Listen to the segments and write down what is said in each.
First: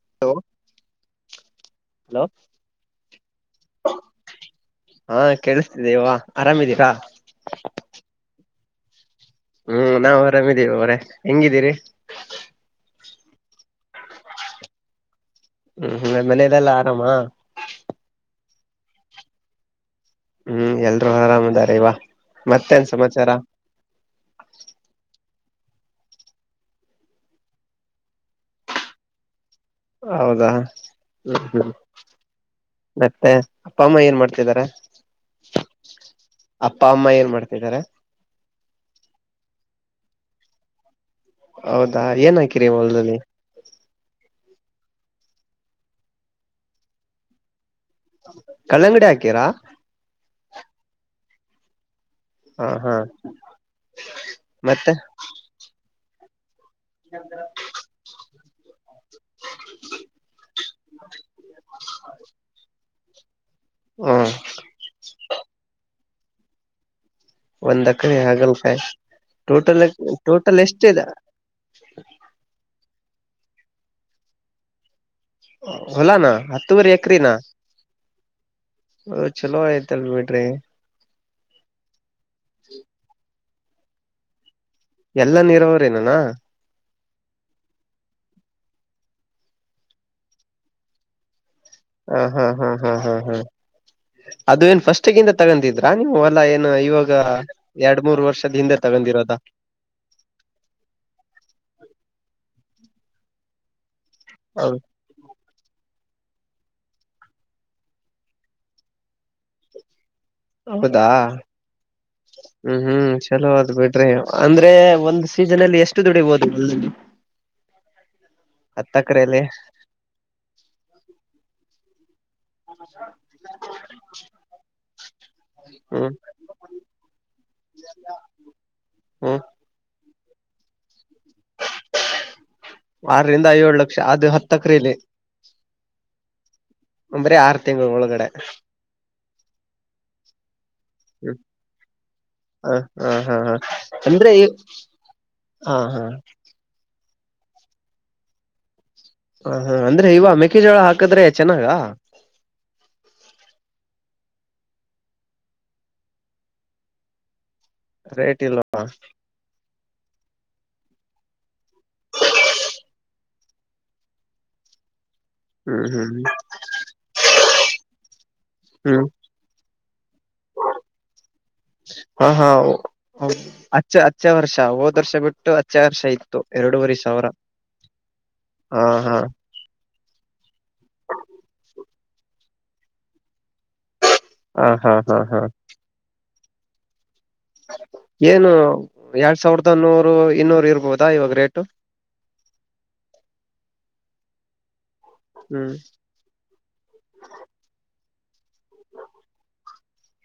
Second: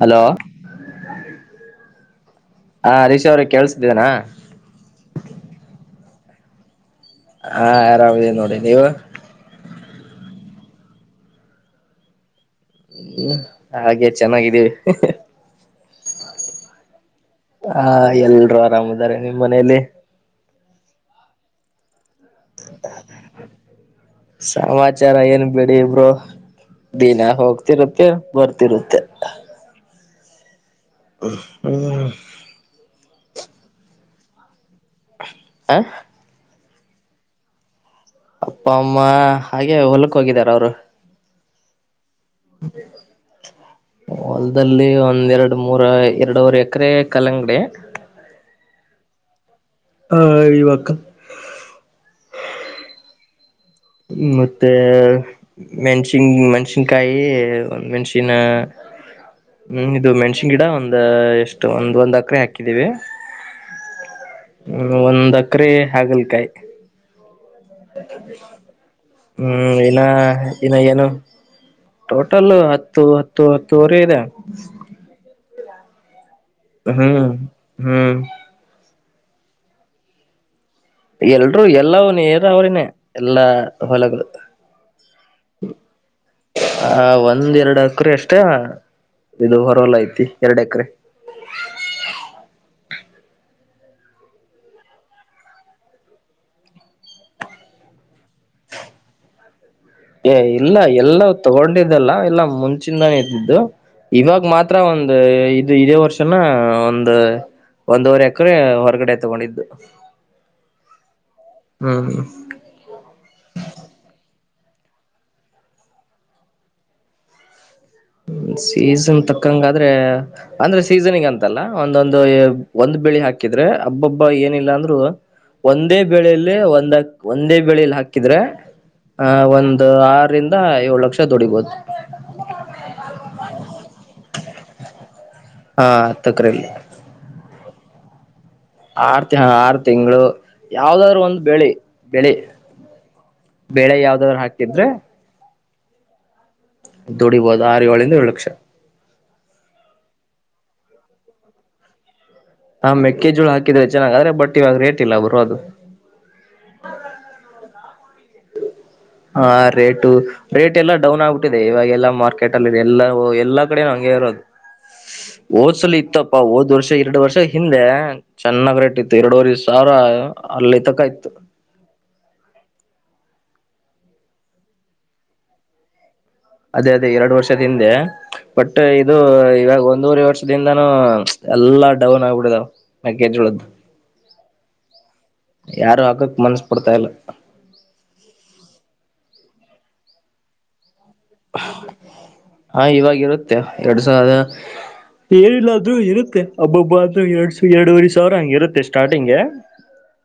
hello hello ಹ ಹರೀಶ್ ಅವ್ರ ಕೇಳಸಿದ್ದೇನಾ ಹಾ ಕೇಳಿಸ್ತಿದ್ದೀ ಇವಾಗ ಆರಾಮಿದ್ದೀರಾ ಹಾ ಆರಾಮ್ ಇದ್ದೀನಿ ನೋಡಿ ನೀವು ಹ್ಮ್ ನಾವು ಆರಾಮಿದೀವಿ ಅವರೇ ಹೆಂಗಿದ್ದೀರಿ ಹ್ಮ್ ಹಾಗೆ ಚೆನ್ನಾಗಿದ್ದೀವಿ ಹ್ಮ್ ಹ್ಮ ಮನೆಯವರೆಲ್ಲಾ ಆರಾಮ ಆರಾಮ್ ಇದಾರೆ ನಿಮ್ಮ ಮನೆಯಲ್ಲಿ ಹ್ಮ್ ಎಲ್ರೂ ಆರಾಮ್ ಇದ್ದಾರೆ ಇವಾ ಸಮಾಚಾರ ಏನು ಬಿಡಿ ಬ್ರೋ ದಿನ ಹೋಗ್ತಿರುತ್ತೆ ಬರ್ತಿರುತ್ತೆ ಹೌದಾ ಹ್ಮ್ ಹ್ಮ್ ಹ್ಮ ಮತ್ತೆ ಅಪ್ಪ ಅಮ್ಮ ಏನ್ ಮಾಡ್ತಿದ್ದಾರೆ ಹ ಅಪ್ಪ ಅಮ್ಮ ಏನ್ ಮಾಡ್ತಿದ್ದಾರೆ ಅಪ್ಪ ಅಮ್ಮ ಹಾಗೆ ಹೊಲಕ್ ಹೋಗಿದಾರ ಅವರು ಹೌದಾ ಏನ್ ಹಾಕಿರಿ ಹೊಲದಲ್ಲಿ ಹೊಲ್ದಲ್ಲಿ ಒಂದ್ ಎರಡು ಮೂರ ಎರಡುವರೆ ಎಕರೆ ಕಲಂಗಡಿ ಕಲ್ಲಂಗಡಿ ಹಾಕೀರಾ [unintelligible] ಹಾ ಹಾ ಮತ್ತೆ ಮೆಣಸಿನ್ ಮೆಣಸಿನಕಾಯಿ ಮೆಣಸಿನ ಹ್ಮ್ ಇದು ಮೆಣಸಿನ್ ಗಿಡ ಒಂದ ಎಷ್ಟು ಒಂದ್ ಒಂದ್ ಏಕರೆ ಹಾಕಿದೀವಿ ಹ್ಮ ಹ್ಮ ಒಂದ್ ಏಕರೆ ಹಾಗಲ್ಕಾಯಿ ಒಂದ್ ಎಕರೆ ಹಾಗಲ್ಕಾಯಿ ಹ್ಮ್ ಟೋಟಲ್ ಇನ್ನ ಟೋಟಲ್ ಇನ್ನ ಎಷ್ಟಿದೆ ಏನು ಟೋಟಲ್ ಹತ್ತು ಹತ್ತು ಹತ್ತುವರೆ ಇದೆ ಹೊಲಾನ ಹತ್ತುವರಿ ಹ್ಮ್ ಎಕ್ರಿನ ಹ್ಮ್ ಹ್ ಚಲೋ ಆಯ್ತಲ್ ಬಿಡ್ರಿ ಎಲ್ರೂ ಎಲ್ಲ ನೀರಾವರಿ ಎಲ್ಲಾ ಹೊಲಗಳು ಎಲ್ಲ ನೀರಾವರಿನೆನಾ ಆ ಒಂದ್ ಎರಡು ಎಕರೆ ಅಷ್ಟೇ ಇದು ಹೊರಲ್ಲ ಐತಿ ಎರಡು ಎಕರೆ ಹಾ ಹಾ ಹಾ ಹಾ ಹಾ ಹಾ ಅದು ಏನ್ ಫಸ್ಟ್ಗಿಿಂದ ತಗಂತಿದ್ರಾ ನೀವು ಹೊಲ್ಲ ಏನು ಇವಾಗ ಎರಡ್ ಮೂರ್ ವರ್ಷದ ಹಿಂದೆ ತಗೊಂಡ ಬಂದಿರೋದಾ ಏ ಇಲ್ಲ ಎಲ್ಲ ತಗೊಂಡಿದ್ದಲ್ಲ ಎಲ್ಲಾ ಮುಂಚಿಂದಾನೇ ಇದ್ದಿದ್ದು ಇವಾಗ ಮಾತ್ರ ಒಂದು ಇದು ಇದೇ ವರ್ಷ ಒಂದು ಒಂದುವರೆ ಎಕರೆ ಹೊರಗಡೆ ತಗೊಂಡಿದ್ದು ಹೌದಾ ಹ್ಮ್ ಹ್ಮ್ ಹ್ಮ್ ಚಲೋ ಆಯಿತು ಬಿಡ್ರಿ ಅಂದ್ರೆ ಒಂದ್ ಸೀಸನ್ ಅಲ್ಲಿ ಎಷ್ಟು ದುಡಿ ಬಹುದು [inaudible] ಸೀಸನ್ ತಕ್ಕಂಗ ಆದ್ರೆ ಅಂದ್ರೆ ಸೀಸನ್ಗೆ ಅಂತಲ್ಲ ಒಂದೊಂದು ಒಂದು ಬಿಳಿ ಹಾಕಿದ್ ಆದ್ರೆ ಹಬ್ಬೊಬ್ಬ ಏನಿಲ್ಲಾ ಅಂದ್ರರು ಒಂದೇ ಹ್ಮ್ ಬೆಳೆಯಲ್ಲಿ ಒಂದ ಒಂದೇ ಬೆಳೆಲಿ ಹಾಕಿದ್ರೆ ಹಹ ಹ್ಮ್ ಒಂದು ಆರರಿಂದ ಏಳ ಲಕ್ಷ ದುಡಿಬೋದು ಆರರಿಂದ ಏಳ ಲಕ್ಷ ಅದು ಹತ್ತಕ್ರಲಿ ಹ ತಕ್ರಲ್ಲಿ ಬರಿ ಆರ್ ಆರ್ ತಿಂಗಳು ಒಳಗಡೆ ಆರು ತಿ ಆರು ತಿಂಗಳು ಯಾವ್ದಾದ್ ಹ್ಮ್ ಒಂದು ಬೆಳಿ ಬೆಳಿ ಹ ಹಾ ಹಾ ಹಾ ಬೆಳೆ ಅಂದ್ರೆ ಯಾವ್ದಾದ್ರು ಹಾಕಿದ್ರೆ ಹಾ ಹಾ ದುಡಿಬೋದು ಆರು ಏಳಿಂದ ಏಳು ಲಕ್ಷ ಹ ಹಾ ಅಂದ್ರೆ ಇವ ಮೆಕ್ಕೆಜೋಳ ಹಾಕದ್ರೆ ಚೆನ್ನಾಗ ಹಾ ಮೆಕ್ಕೆಜೋಳ ಹಾಕಿದ್ರೆ ಚೆನ್ನಾಗ ಆದ್ರೆ ಬಟ್ ಇವಾಗ ರೇಟ್ ಇಲ್ಲ ಬರೋ ಅದು ರೇಟಿಲ್ಲವಾ ಹಾ ರೇಟು ರೇಟ್ ಎಲ್ಲಾ ಡೌನ್ ಆಗ್ಬಿಟ್ಟಿದೆ ಇವಾಗ ಎಲ್ಲಾ ಮಾರ್ಕೆಟ್ ಅಲ್ಲಿ ಎಲ್ಲ ಎಲ್ಲ ಕಡೆ ಹಿರೊ ದು ಹ್ಮ್ ಓದ್ಸಲ ಹ್ಮ್ ಇತ್ತಪ್ಪಾ ಓದ್ ವರ್ಷ ಎರಡು ವರ್ಷ ಹಿಂದೆ ಚೆನ್ನಾಗ ಹ್ಮ್ ರಟ್ಟಿತ್ತು ಎರಡುವ ಸಾವಿ ಹ ಅಲ್ಲಿ ತಕಾಯ್ತು ಹ [inaudible] ಹದು ಹಚ್ಚ ಹಚ್ಚೆ ವರ್ಷ ಹೋದ್ ವರ್ಷ ಬಿಟ್ಟು ಹಚ್ಚೆ ವರ್ಷ ಐತಿ ಅದೇ ಅದೇ ಎರಡು ವರ್ಷದ ಹಿಂದೆ ಬಟ್ ಹಾ ಹಾ ಇದು ಇವಾಗ ಒಂದೂರೆ ವರ್ಷದಿಂದಾನು ಎಲ್ಲಾ ಡೌನ್ ಆಗ್ಬಿಡಿದಾವ ಮಕಳ್ದು ಹ ಹಾ ಹಾ ಹಾ ಮನಸ್ಪಡ್ತಾ ಇಲ್ಲ ಏನು ಎರಡ್ ಸಾವಿರದ ನೂರು ಇನ್ನೂರು ಇರ್ಬೋದು ಹಾ ಇವಾಗ ಇರುತ್ತೆ ಎರಡ್ ಸಾವಿರದ ಹ್ಮ್ ಏರಿಲ್ಲಾದ್ರೂ ಇರುತ್ತೆ ಹಬ್ಬಬ್ಬ ಆದ್ರೂ ಎರಡ್ ಸ ಎರಡೂುವರೆ ಸಾವಿರ ಹಂಗ ಇರುತ್ತೆ ಸ್ಟಾರ್ಟಿಂಗ್ಗೆ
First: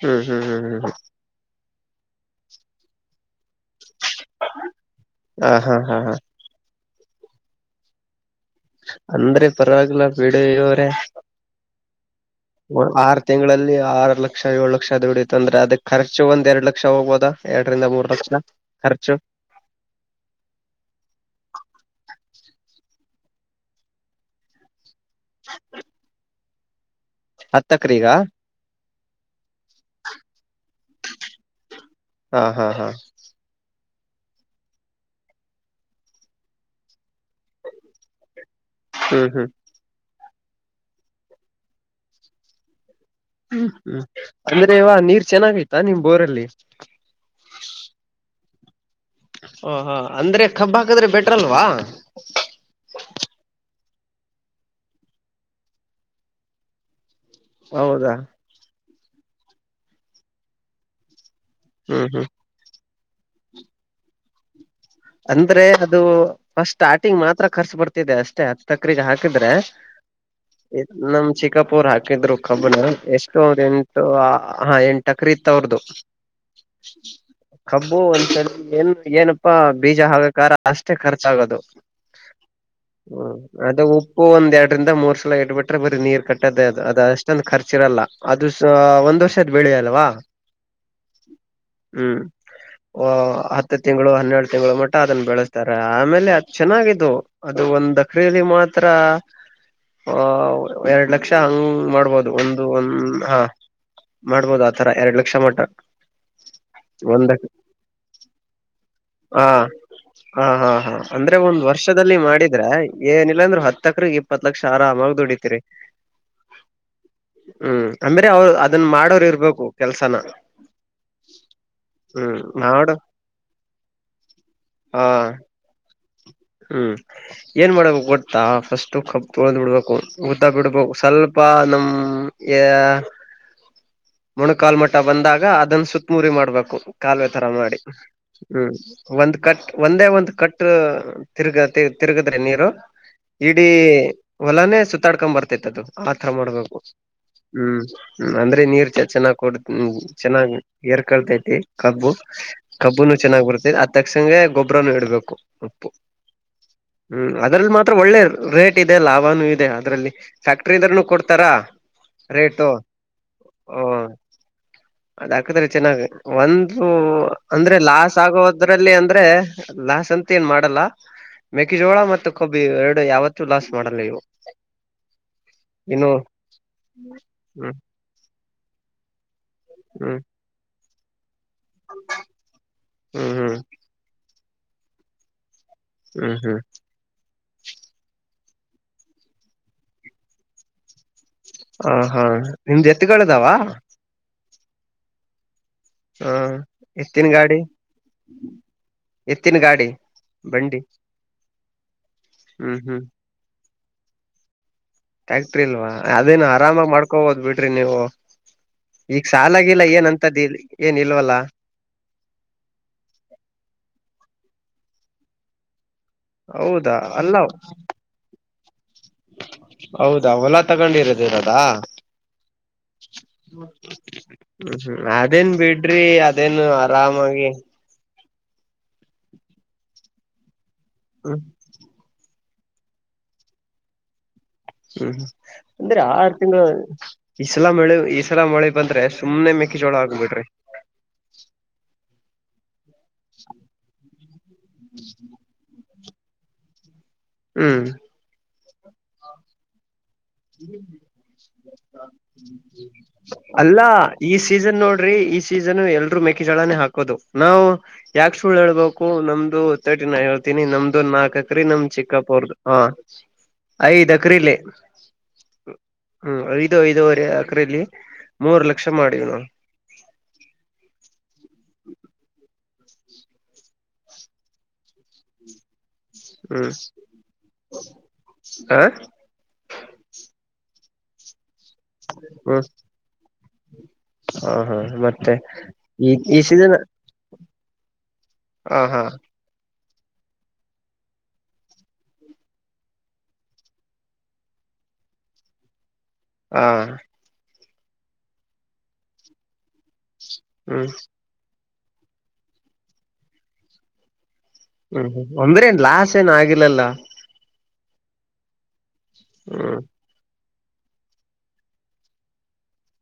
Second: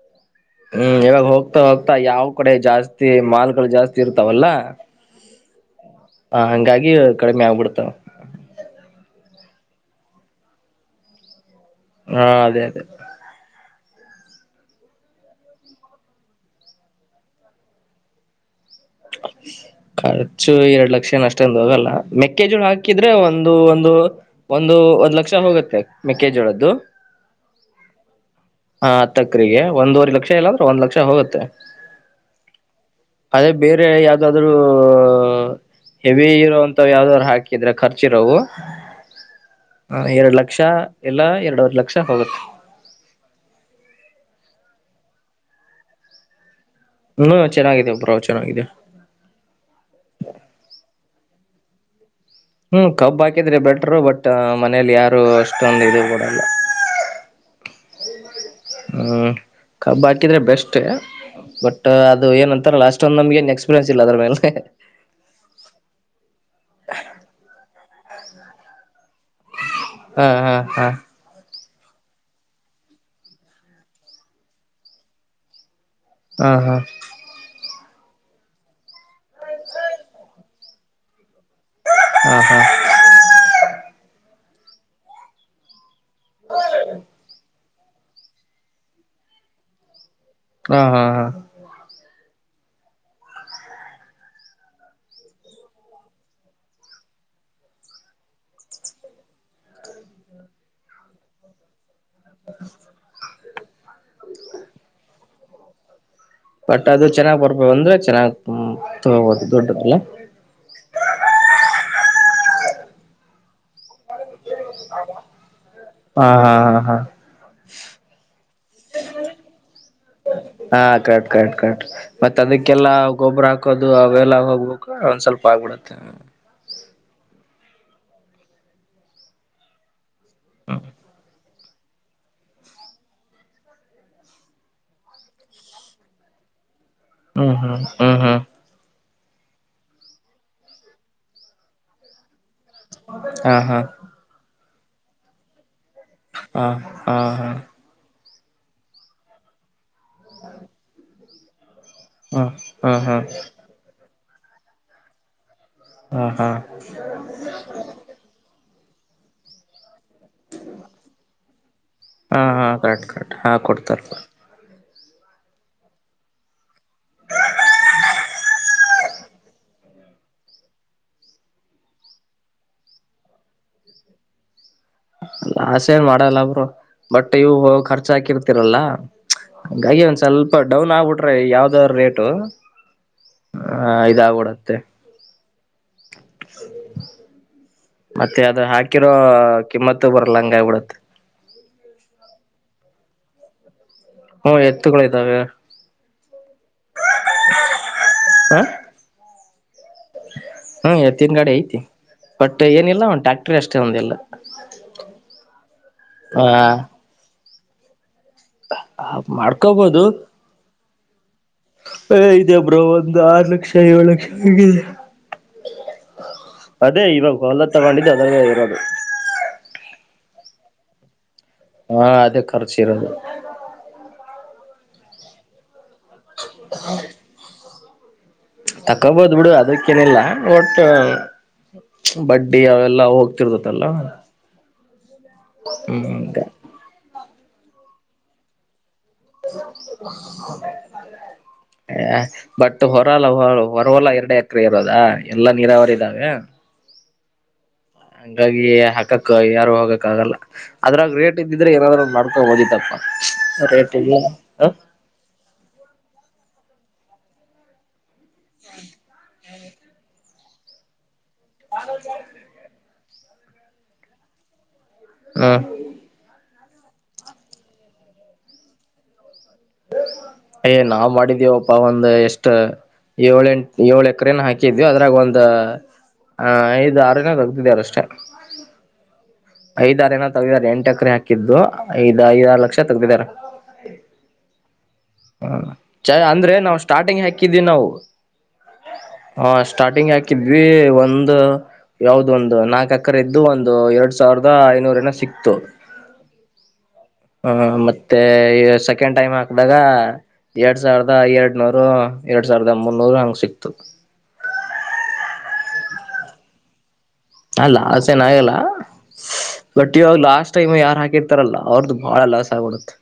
ಹ್ಮ್ ಹ್ಮ್ ಹ್ಮ್ ಹ್ಮ್ ಹೋಗ್ತಾ ಹೋಗ್ತಾ ಯಾವ ಕಡೆ ಜಾಸ್ತಿ ಮಾಲ್ಗಳು ಜಾಸ್ತಿ ಇರ್ತಾವಲ್ಲ ಹಾ ಹಾ ಹಾ ಹಾಗಿ ಕಡಿಮೆ ಆಗ್ಬಿಡ್ತಾವ ಅಂದ್ರೆ ಪರವಾಗಿಲ್ಲ ಬಿಡ ಇವ್ರ ಹಾ ಅದೇ ಅದೇ ಆರು ತಿಂಗಳಲ್ಲಿ ಆರು ಲಕ್ಷ ಏಳು ಲಕ್ಷ ದುಡತ್ ಅಂದ್ರೆ ಅದಕ್ ಖರ್ಚು ಒಂದ್ ಎರಡು ಲಕ್ಷ ಹೋಗಬೋದಾ ಎರಡರಿಂದ ಮೂರ್ ಲಕ್ಷ ಖರ್ಚು ಖರ್ಚು ಎರಡ್ ಲಕ್ಷ ಏನ ಅಷ್ಟೊಂದು ಹೋಗಲ್ಲ ಮೆ ಮೆಕ್ಕೆಜೋಳ ಹಾಕಿದ್ರೆ ಒಂದು ಒಂದು ಒಂದು ಒಂದ್ ಲಕ್ಷ ಹೋಗುತ್ತೆ ಮೆಕ್ಕೆಜೋಳದ್ದು ಹತ್ತಕ್ರೀಗ ಹಾ ಹತ್ತಕ್ಕ್ರಿಗೆ ಒಂದುವವರೆ ಲಕ್ಷ ಇಲ್ಲಂದ್ರೆ ಒಂದ್ ಲಕ್ಷ ಹೋಗುತ್ತೆ ಹಾ ಹಾ ಹಾ ಅದೇ ಬೇರೆ ಯಾವ್ದಾದ್ರು ಹೆವಿ ಇರೋಂತ ಯಾವ್ದಾದ್ರು ಹಾಕಿದ್ರೆ ಖರ್ಚ ಇರೋವು ಹ್ಮ್ ಹ್ಮ್ ಹ ಎರಡ್ ಲಕ್ಷ ಎಲ್ಲ ಎರಡವರ್ ಲಕ್ಷ ಹೋಗುತ್ತೆ ಹ್ಮ್ ಹ್ಮ್ ಅಂದ್ರೆ ನೀರ್ ಚೆನ್ನಾಗೈತಾ ನಿಮ್ ಬೋರಲ್ಲಿ ಹ್ಮ ಚೆನ್ನಾಗಿದೆ ಬ್ರೋ ಚೆನ್ನಾಗಿದೆ ಓ ಹಾ ಅಂದ್ರೆ ಕಬ್ಬು ಹಾಕದ್ರೆ ಬೆಟ್ರ ಅಲ್ವಾ ಹ್ಮ್ ಕಬ್ ಹಾಕಿದ್ರೆ ಬೆಟರು ಬಟ್ ಮನೇಲಿ ಯಾರು ಅಷ್ಟೊಂದು ಇದು ಕೊಡಲ್ಲ ಹೌದಾ ಹ್ಮ್ ಕಬ್ ಹಾಕಿದ್ರೆ ಬೆಸ್ಟ್ ಬಟ್ ಹ್ಮ್ ಹ್ಮ್ ಅದು ಏನಂತಾರೆ ಲಾಸ್ಟ್ ನಮ ಏ ಎಕ್ಸ್ಪೀರಿಯನ್ಸ್ ಇಲ್ಲ ಅ್ರ ಮೇಲೆ ಅಂದ್ರೆ ಅದು ಫಸ್ಟ್ ಸ್ಟಾರ್ಟಿಂಗ್ ಮಾತ್ರ ಖರ್ಚು ಬರ್ತಿದೆ ಅಷ್ಟೇ ಹ ತಕ್ರಿಗೆ ಹಾಕಿ [inaudible] ಹಾ ಹಾ ಹಾ ನಮ್ ಚಿಕ್ಕಪ್ಪ ಹಾಕಿದ್ರು ಕಬ್ಬನ ಎಷ್ಟು ಒ ಎಂಟು ಹ ಎಂಟ ಅಕ್ರ ಇತ್ ಅವ್ರ್ದು ಹ್ಮ ಹಾ ಕಬ್ಬು ಒಂದ್ಸಲ ಏನ್ ಏನಪ್ಪಾ ಬೀಜ ಆಗಕಾರ ಅಷ್ಟೇ ಖರ್ಚಾಗೋದು ಹಾ ಹಾ ಹಾ ಹ್ಮ ಅದ ಉಪ್ಪು ಒಂದ್ ಎರಡರಿಂದ ಮೂರ್ ಸಲ ಇಟ್ಬಿಟ್ರೆ ಬರೀ ನೀರ್ ಕಟ್ಟದೇ ಅದು ಅದ ಅಷ್ಟೊಂದು ಖರ್ಚಿರಲ್ಲ ಅದು ಒಂದ್ ವರ್ಷದ್ ಬೆಳೆ ಅಲ್ವಾ ಹಾ ಹಾ ಹಾ ಹ್ಮ್ ಹತ್ತು ತಿಂಗಳು ಹನ್ನೆರಡು ತಿಂಗಳ ಮಟ್ಟ ಅದನ್ನ ಬೆಳೆಸ್ತಾರೆ ಆಮೇಲೆ ಅದು ಚೆನ್ನಾಗಿದ್ದು ಅದು ಒಂದ್ ಎಕ್ರೆಯಲ್ಲಿ ಮಾತ್ರ ಹ ಎರಡ್ ಲಕ್ಷ ಹಂಗ್ ಮಾಡ ಬದು ಒಂದು ಒಂದ ಹಾ ಮಾಡ್ಬೋದು ಆತರ ಎರಡು ಲಕ್ಷ ಮಟ್ಟ ಬಟ್ ಅದು ಚೆನ್ನಾಗ್ ಬರ್ಬೇಕ ಅಂದ್ರೆ ಚೆನ್ನಾಗ್ ಹಾ ತಗೋಬಹುದು ದೊಡ್ಡದಲ್ಲ ಹ ಹಾ ಹಾ ಅಂದ್ರೆ ಒಂದ್ ವರ್ಷದಲ್ಲಿ ಮಾಡಿದ್ರೆ ಏನಿಲ್ಲಾಂದ್ರು ಹತ್ತು ಹತ್ತೇಕ್ರೆಗೆ ಇಪ್ಪತ್ ಲಕ್ಷ ಆರಾಮಾಗ್ ದುಡಿತಿರಿ ಹಾ ಹಾ ಹಾ ಹಾ ಹ್ಮ್ ಅಂದ್ರೆ ಅವ್ರು ಅದನ್ ಮಾಡೋರು ಇರ್ಬೇಕು ಕೆಲ್ಸನ ಹಾ ಕರೆಕ್ಟ್ ಕರೆಕ್ಟ್ ಕರೆಕ್ಟ್ ಮತ್ತ್ ಹ್ಮ್ ಅದಕ್ಕೆಲ್ಲಾ ಮಾಡು ಗೊಬ್ಬರ ಹಾಕೋದು ಅವ ಎಲ್ಲ ಹೋಗ್ಬೇಕು ಹಾ ಒಂದ್ ಸ್ವಲ್ಪ ಆಗ್ಬಿಡುತ್ತೆ ಹ್ಮ್ ಏನ್ ಮಾಡಬೇಕ ಗೊತ್ತಾ ಫಸ್ಟ ಕಬ್ ತೋಳ್ದು ಬಿಡ್ಬೇಕು ಊತ್ತ ಬಿಡ್ಬೇಕು ಸ್ವಲ್ಪ ಪ ನಮ್ ಯಾ ಮೊಣಕಾಲು ಮಟ್ಟ ಬಂದಾಗ ಅದನ್ನ ಸುುತ್ತಮುರಿ ಮಾಡ್ಬೇಕು ಕಾಲುವೆ ತರ ಹ್ಮ್ ಮಾಡಿ ಹ್ಮ್ ಹ್ಮ್ ಹ್ಮ್ ಒಂದ್ ಕಟ್ ಒಂದೇ ಒಂದ್ ಕಟ್ ತಿರುಗ ತಿರುಗದ್ರೆ ನೀರು ಹಾ ಇಡೀ ಹಾ ಹೊಲಾನೆ ಸುತ್ತಡ್ಕೊಂಡ್ ಬರ್ತೈತ್ ಅದು ಆತರ ಹಾ ಮಾಡ್ಬೇಕು ಹಾ ಹ್ಮ್ ಹ್ಮ ಅಂದ್ರೆ ನೀರ್ ಚ ಚೆನ್ನಾಗ್ ಕೊಡ್ ಚೆನ್ನಾಗ್ ಏರ್ ಕಳ್ತೈತಿ ಕಬ್ಬು ಹಾ ಹಾ ಕಬ್ಬುನು ಹಾ ಚೆನ್ನಾಗ್ ಬರ್ತದೆ ಅದ್ ತಕ್ಷಣ ಗೊಬ್ಬ್ರನುೂ ಇಡ್ಬೇಕು ಉಪ್ಪು ಹಾ ಹಾ ಹಾ ಹ್ಮ್ ಅದ್ರಲ್ಲಿ ಮಾತ್ರ ಒಳ್ಳೆ ರೇಟ್ ಇದೆ ಲಾಭಾನೂ ಇದೆ ಅದರಲ್ಲಿ ಫ್ಯಾಕ್ಟರಿದರನು ಕೊಡ್ತಾರಾ ಹಾ ಹಾ ಕರೆಕ್ಟ್ ಕರೆಕ್ಟ್ ಹಾ ಕೊಡ್ತಾರ ಅದ ಹಾಕದ್ರೆ ಚೆನ್ನಾಗ ಒಂದು ಅಂದ್ರೆ ಲಾಸ್ ಆಗೋದ್ರಲ್ಲಿ ಅಂದ್ರೆ ಲಾಸ್ ಅಂತ ಏನ್ ಮಾಡಲ್ಲ ಮೆಕ್ಕೆಜೋಳ ಮತ್ತು ಕಬ್ಬು ಎರಡು ಯಾವತ್ತೂ ಲಾಸ್ ಮಾಡಲ್ಲ ಇವು ಲಾಸ್ ಏನ್ ಇನ್ನು ಮಾಡಲ್ಲ ಬಿಡು ಬಟ್ ಇವು ಹ್ಮ್ ಖರ್ಚ ಹಾಕಿರ್ತಿರಲ್ಲ ಹಂಗಾಗಿ ಒಂದ್ ಹ್ಮ್ ಸ್ವಲ್ಪ ಡೌನ್ ಆಗ್ಬಿಟ್ಟು ಬಿಟ್ರೆ ಯಾವ್ದ ರೇಟು ಹ್ಮ್ ಹ್ಮ್ ಇದಾಗ ಬಿಡುತ್ತೆ ಹ್ಮ ಹ್ಮ್ಮ್ ಮತ್ತೆ ಅದ ಹಾಕಿರೋ ಕಿಮ್ಮತ್ತು ಬರಲ್ಲ ಹಂಗ ಆಗಿ ಬಿಡತ್ ಹ ಹಾ ನಿಮ್ದ್ ಎತ್ತ್ ಗಳಿದವ ಹ್ಮ್ ಎತ್ತುಗಳ ಇದ್ದಾವೆ ಹಾ ಎತ್ತಿನ ಗಾಡಿ ಹ ಎತ್ತಿನ್ ಗಾಡಿ ಬಂಡಿ ಹ್ಮ್ ಎತ್ತಿನಗಾಡಿ ಐತಿ ಬಟ್ ಹ್ಮ್ ಏನಿಲ್ಲ ಹ್ಮ್ ಒಂದು ಟ್ಯಾಕ್ಟರ್ ಅಷ್ಟೇ ಒಂದಿಲ್ಲ ಟ್ಯಾಕ್ಟ್ರಿ ಇಲ್ವಾ ಅದೇನ ಆ ಆರಾಮಾಗಿ ಮಾಡ್ಕೋಬೋದು ಬಿಡ್ರಿ ನೀವು ಈಗ ಸಾಲಾಗಿಲ್ಲ ಏನಂತದ್ ಏನ್ ಇಲ್ವಲ್ಲ ಏ ಇದೆ ಬ್ರೋ ಒಂದು ಆರು ಲಕ್ಷ ಏಳು ಲಕ್ಷ ಆಗಿದೆ ಹೌದಾ ಅದೇ ಅಲ್ಲ ಇವಾಗ ಹೊಲ ತಗೊಂಡಿದ್ದು ಅದ ಇರ ಹೌದಾ ಹೊಲ ತಗೊಂಡಿರದ ಇವಾಗ ಹಾ ಅದೇ ಖರ್ಚು ಇರೋದು ಹ ಹ್ಮ್ ಅದೇನ್ ಬಿಡ್ರಿ ಅದೇನು ಆರಾಮಾಗಿ ತಕೋಬೋದ್ ಬಿಡು ಅದಕ್ಕೇನಿಲ್ಲ ಒಟ್ ಹ್ಮ್ ಬಡ್ ಬಡ್ಡಿ ಅವೆಲ್ಲಾ ಹೋಗ್ತಿರ್ತತಲ್ಲ ಹ್ಮ್ ಅಂದ್ರೆ ಹ್ಮ್ ಆರು ತಿಂಗಳು ಇಸಲ ಮಳೆ ಇಸಲಾ ಮಳೆ ಬಂದ್ರೆ ಎ ಸುಮ್ನೆ ಮೆಕ್ಕಿಜೋಳ ಆಗ್ಬಿಡ್ರಿ [unintelligible] ಬಟ್ ಹೊರಲ್ಲ ಹೊ ಹೊರವಲ ಎರಡು ಎಕರೆ ಇರೋದಾ ಎಲ್ಲಾ ನೀರಾವರಿ ಇದಾವೆ ಹ್ಮ್ ಹಂಗಾಗಿ ಹಾಕಕ್ಕ ಯಾರು ಹೋಗಕ್ ಗಲ್ಲ ಅದ್ರಾಗ ರೇಟ್ ಇದ್ದಿದ್ರೆ ಏನಾದ್ರರು ಮಾಡ್ಕೊಂಡ ಓದಿತಪ್ಪ ರೇ ೀ ಈ ಸೀಸನ್ ಎಲ್ರು ಮೆೇಕಿ ಜಳನೇ ಹಾಕ ಹದು ನಾವು ಯಾಕೆ ಸುಳ್ ಹೇಳ್ಬೇಕು ನಮ್ದು ತರ್ಟಿ ನ ಹೇಳ್ತೀನಿ ನಮ್ದು ನಾಲ್ಕ ಅಕ್ರಿ ನಮ್ ಚಿಕ್ಕಾಪುರ್ದ ಹ ಐದು್ ಅಕ್ರೀಲಿ ಹ ಹ್ಮ್ ಐದು ಐದೂವರೆ ಅಕ್ರಲ್ಲಿ ಮೂರು ಲಕ್ಷ ಮಾಡೀಿವ್ ನಾವು ಒಂದು ಎಷ್ಟ ಏಳ ಎಂಟ ಏಳು ಎಕರೆನ ಹಾಕಿದ್ವಿ ಅದ್ರಾಗ ಒಂದು ಹಾ ಹ್ಮ್ ದು ಆರುಿನ ತಗ್ತಿದಾರಷ್ಟೆ ಹ ಐದರ ಏನ ತಗಾರೆ ಎಂಟು ಎಕರೆ ಹಾಕಿದ್ದು ಐದ್ ಐದಾರು ಹ್ಮ್ ಲಕ್ಷ ತಗ್ದಿದಾರ ಹ ಹಾ ಮತ್ತೆ ಹ ಈ ಚ ಈ ಅಂದ್ರೆ ಸೀಸನ್ ನಾವು ಸ್ಟಾರ್ಟಿಂಗ್ ಹಾಕಿದೀವಿ ನಾವು ಹ ಹಾ ಹ ಸ್ಟಾರ್ಟಿಂಗ್ ಹಾಕಿದ್ವಿ ಒಂದು ಯಾವ್ದ ಒಂದು ನಾಲ್ಕ ಅಕರ ಇದದ್ದು ಒಂದು ಎರಡ್ ಸಾವಿರದ ಐನೂರನ ಸಿಕ್ತು ಹ ಹ ಮತ್ತೆ ಸೆಕೆಂಡ್ ಟೈಮ್ ಹಾಕದಾಗ ಎರಡ್ ಹ್ಮ್ ಸಾವಿರದ ಎರಡು ನೂರು ಎರಡ್ ಸಾವಿರದ ಒಂಬತ್ನೂರು ಹಂಗೆ ಸಿಕ್ತು ಹ್ಮ್ ಹ್ಮ ಒಂದ್ರ ಏನ್ ಲಾಸ್ ಏನ್ ಆಗಿಲ್ಲಲ್ಲ ಲಾಸ್ ಏನಗಲ್ಲ ಹ್ಮ್ ಬಟ್ ಇವಾಗ ಲಾಸ್ಟ್ ೈಮ್ ಯಾರು ಹಾಕಿರ್ತಾರಲ್ಲ ಅವ್ರದ್ದು ಬಹಳ ಲಾಸ್ ಆಗಬಿಡುತ್ತೆ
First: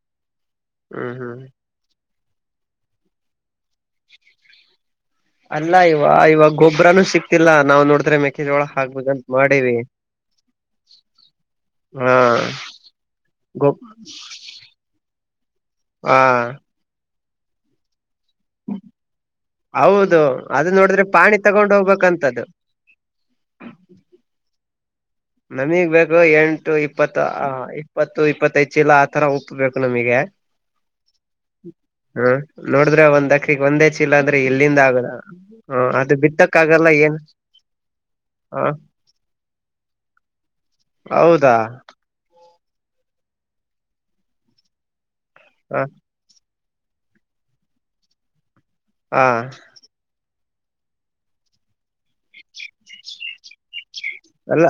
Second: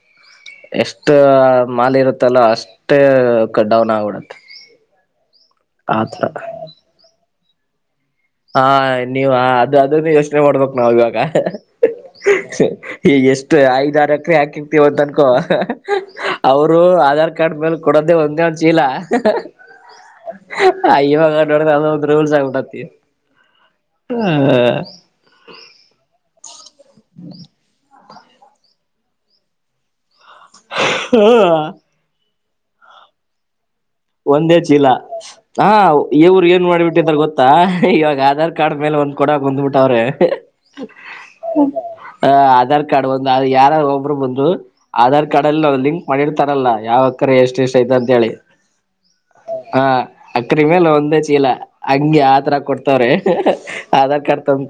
ಎಷ್ಟ ಹ್ಮ್ ಹ್ಮ್ ಮಾಲಿ ಇರುತ್ತೆ ತಲ್ಲ ಅಷ್ಟ ಕಡಾೌನ್ ಆವಡುತ್ತ ಅಲ್ಲ ಇವ ಇವಾಗ ಗೊಬ್ಬ್ರನುೂ ಸಿಕ್ತಿಲ್ಲಾ ನಾವ್ ನೋಡ್ ಹಾ ನೀವು ಅದು ಅದನ್ನು ಯೋಚನೆ ಮಾಡ್ಬೇಕಕ್ ನಾವ ಇವಾಗ ಹಾ ಈ ಎಷ್ಟು ಗೊಬ್ ಐದಾರಕರೆ ಹಾಕಿತಿವಂತನ್ಕೊ ಹ ಅವರು ಆಧಾರ್ ಕಾರ್ಡ್ ಮೇಲೆ ಕೊಡೋದೇ ಒಂದೇ ಒಂದ ಚೀಲ ಹೌದು ಅದು ನೋಡಿದ್ರೆ ಆಯ ಮ ಪಾಣಿ ಕಡಡ ತಗೊಂಡ್ ಅ ಉದ್ರ ಹೋಗ್ಬೇಕಂತದ್ದು ಸಗದತಿ ಹ್ಮ ನಮಿಗ್ ಬೇಕು ಎಂಟು ಇಪ್ಪತ್ತು ಹ ಇಪ್ಪತ್ತು ಇಪ್ಪತ್ತೈ್ ಇಿಲ್ಲ ಆ ತರ ಉಪ್ಪ ಬೇಕು ನಮಗೆ ಹ್ಮ ನೋಡ್ರೆ ಒಂದ್ಕಗ್ ಒಂದೇ ಚೀಲ ಅಂದ್ರೆ ಒಂದೇ ಇಲ್ಲಿಂದ ಚೀಲ ಆಗದ ಹ ಅದು ಇವ್ರು ಬಿತ್ತಕ್ಕ ಏನ್ ಆಗಲ್ಲ ಮಾಡ್ಬಿಟ್ಟಿದಾರ ಏನ್ ಗೊತ್ತಾ ಇವಾಗ ಆಧಾರ್ ಹ ಕಾರ್ಡ್ ಮೇಲೆ ಒಂದ ಕೊಡ ಬಂದ್ಬಿಟ್ಟ ಅವ್ರೆ ಹೌದಾ ಆಧಾರ್ ಕಾರ್ಡ್ ಒಂದು ಯಾರು ಒಬ್ರು ಬಂದು ಆಧಾರ್ ಕಾರ್ಡ್ ಅಲ್ಲಿ ಹ ಲಿಂಕ್ ಮಾಡಿರ್ತಾರಲ್ಲ ಯಾವ ಅಕ್ಕ್ರ ಎಷ್ಟು ಎಷ್ಟು ಐತ ಅಂತ ಹೇಳಿ ಹಾ ಅಕ್ರ ಮೇಲೆ ಒಂದೇ ಚೀಲ ಹಂಗೆ ಆತರ ಕೊಡ್ತವ್ರಿ ಅಲ್ಲ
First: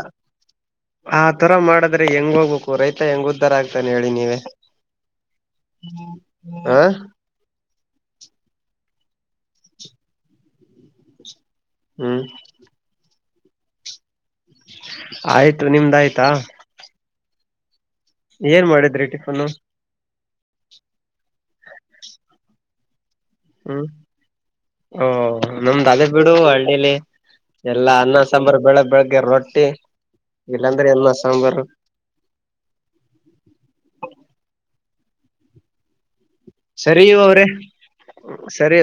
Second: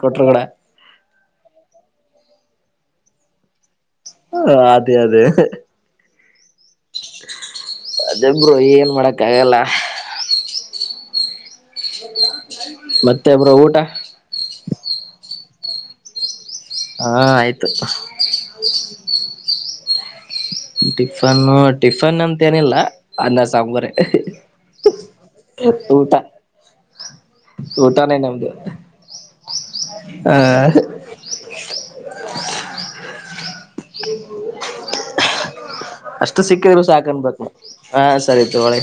ಆ ತರ ಮಾಡಿದ್ರೆ ಹೆಂಗ ಹೋಗ ೂರೈತಾ ಹೆಂಗ ಉದ್ಧಾರ ಆಗ್ತಾನೆ ಹೇಳಿ ನೀವ ಹ ಅದೇ ಅದೇ ಹ ಅದೇಬ್ರು ಏನ್ ಮಾಡಕ್ಕ ಆಗಲ್ಲ ಹ್ಮ್ ಮತ್ತೆ ಒಬ್ರು ಊಟ ಆಯ್ತು ನಿಮ್ದ ಆಯ್ತಾ ಹಾ ಆಯ್ತು ಏನ್ ಮಾಡಿದ್ರಿ ಟಿಫನ್ನು ಟಿಫನ್ನು ಟಿಫನ್ ಅಂತ ೇನಿಲ್ಲ ಹ್ಮ್ ಸಾಮಂಗರೆ ಓ ನಮ್ದು ಅಾದೇ ಬಿಡು ಹಳ್ಳಿಲಿ ಎಲ್ಲಾ ಊಟಾನೇ ಅನ್ನ ನಮ್ದು ಸಾಂಬಾರ ಬೆಳಗ್ ಬೆಳಗ್ಗೆ ರೊಟ್ಟಿ ಆ ಇಲ್ಲಾಂದ್ರ ಎಲ್ಲಸಂಬಾರ ಇ ಸಿಕ್ಕಿದ್ರು ಸರಿ ಅವ್ರೆ ಸಾಕನ್ಬೇಕಕ್ ಹ ಸರಿ ತಗಳಿ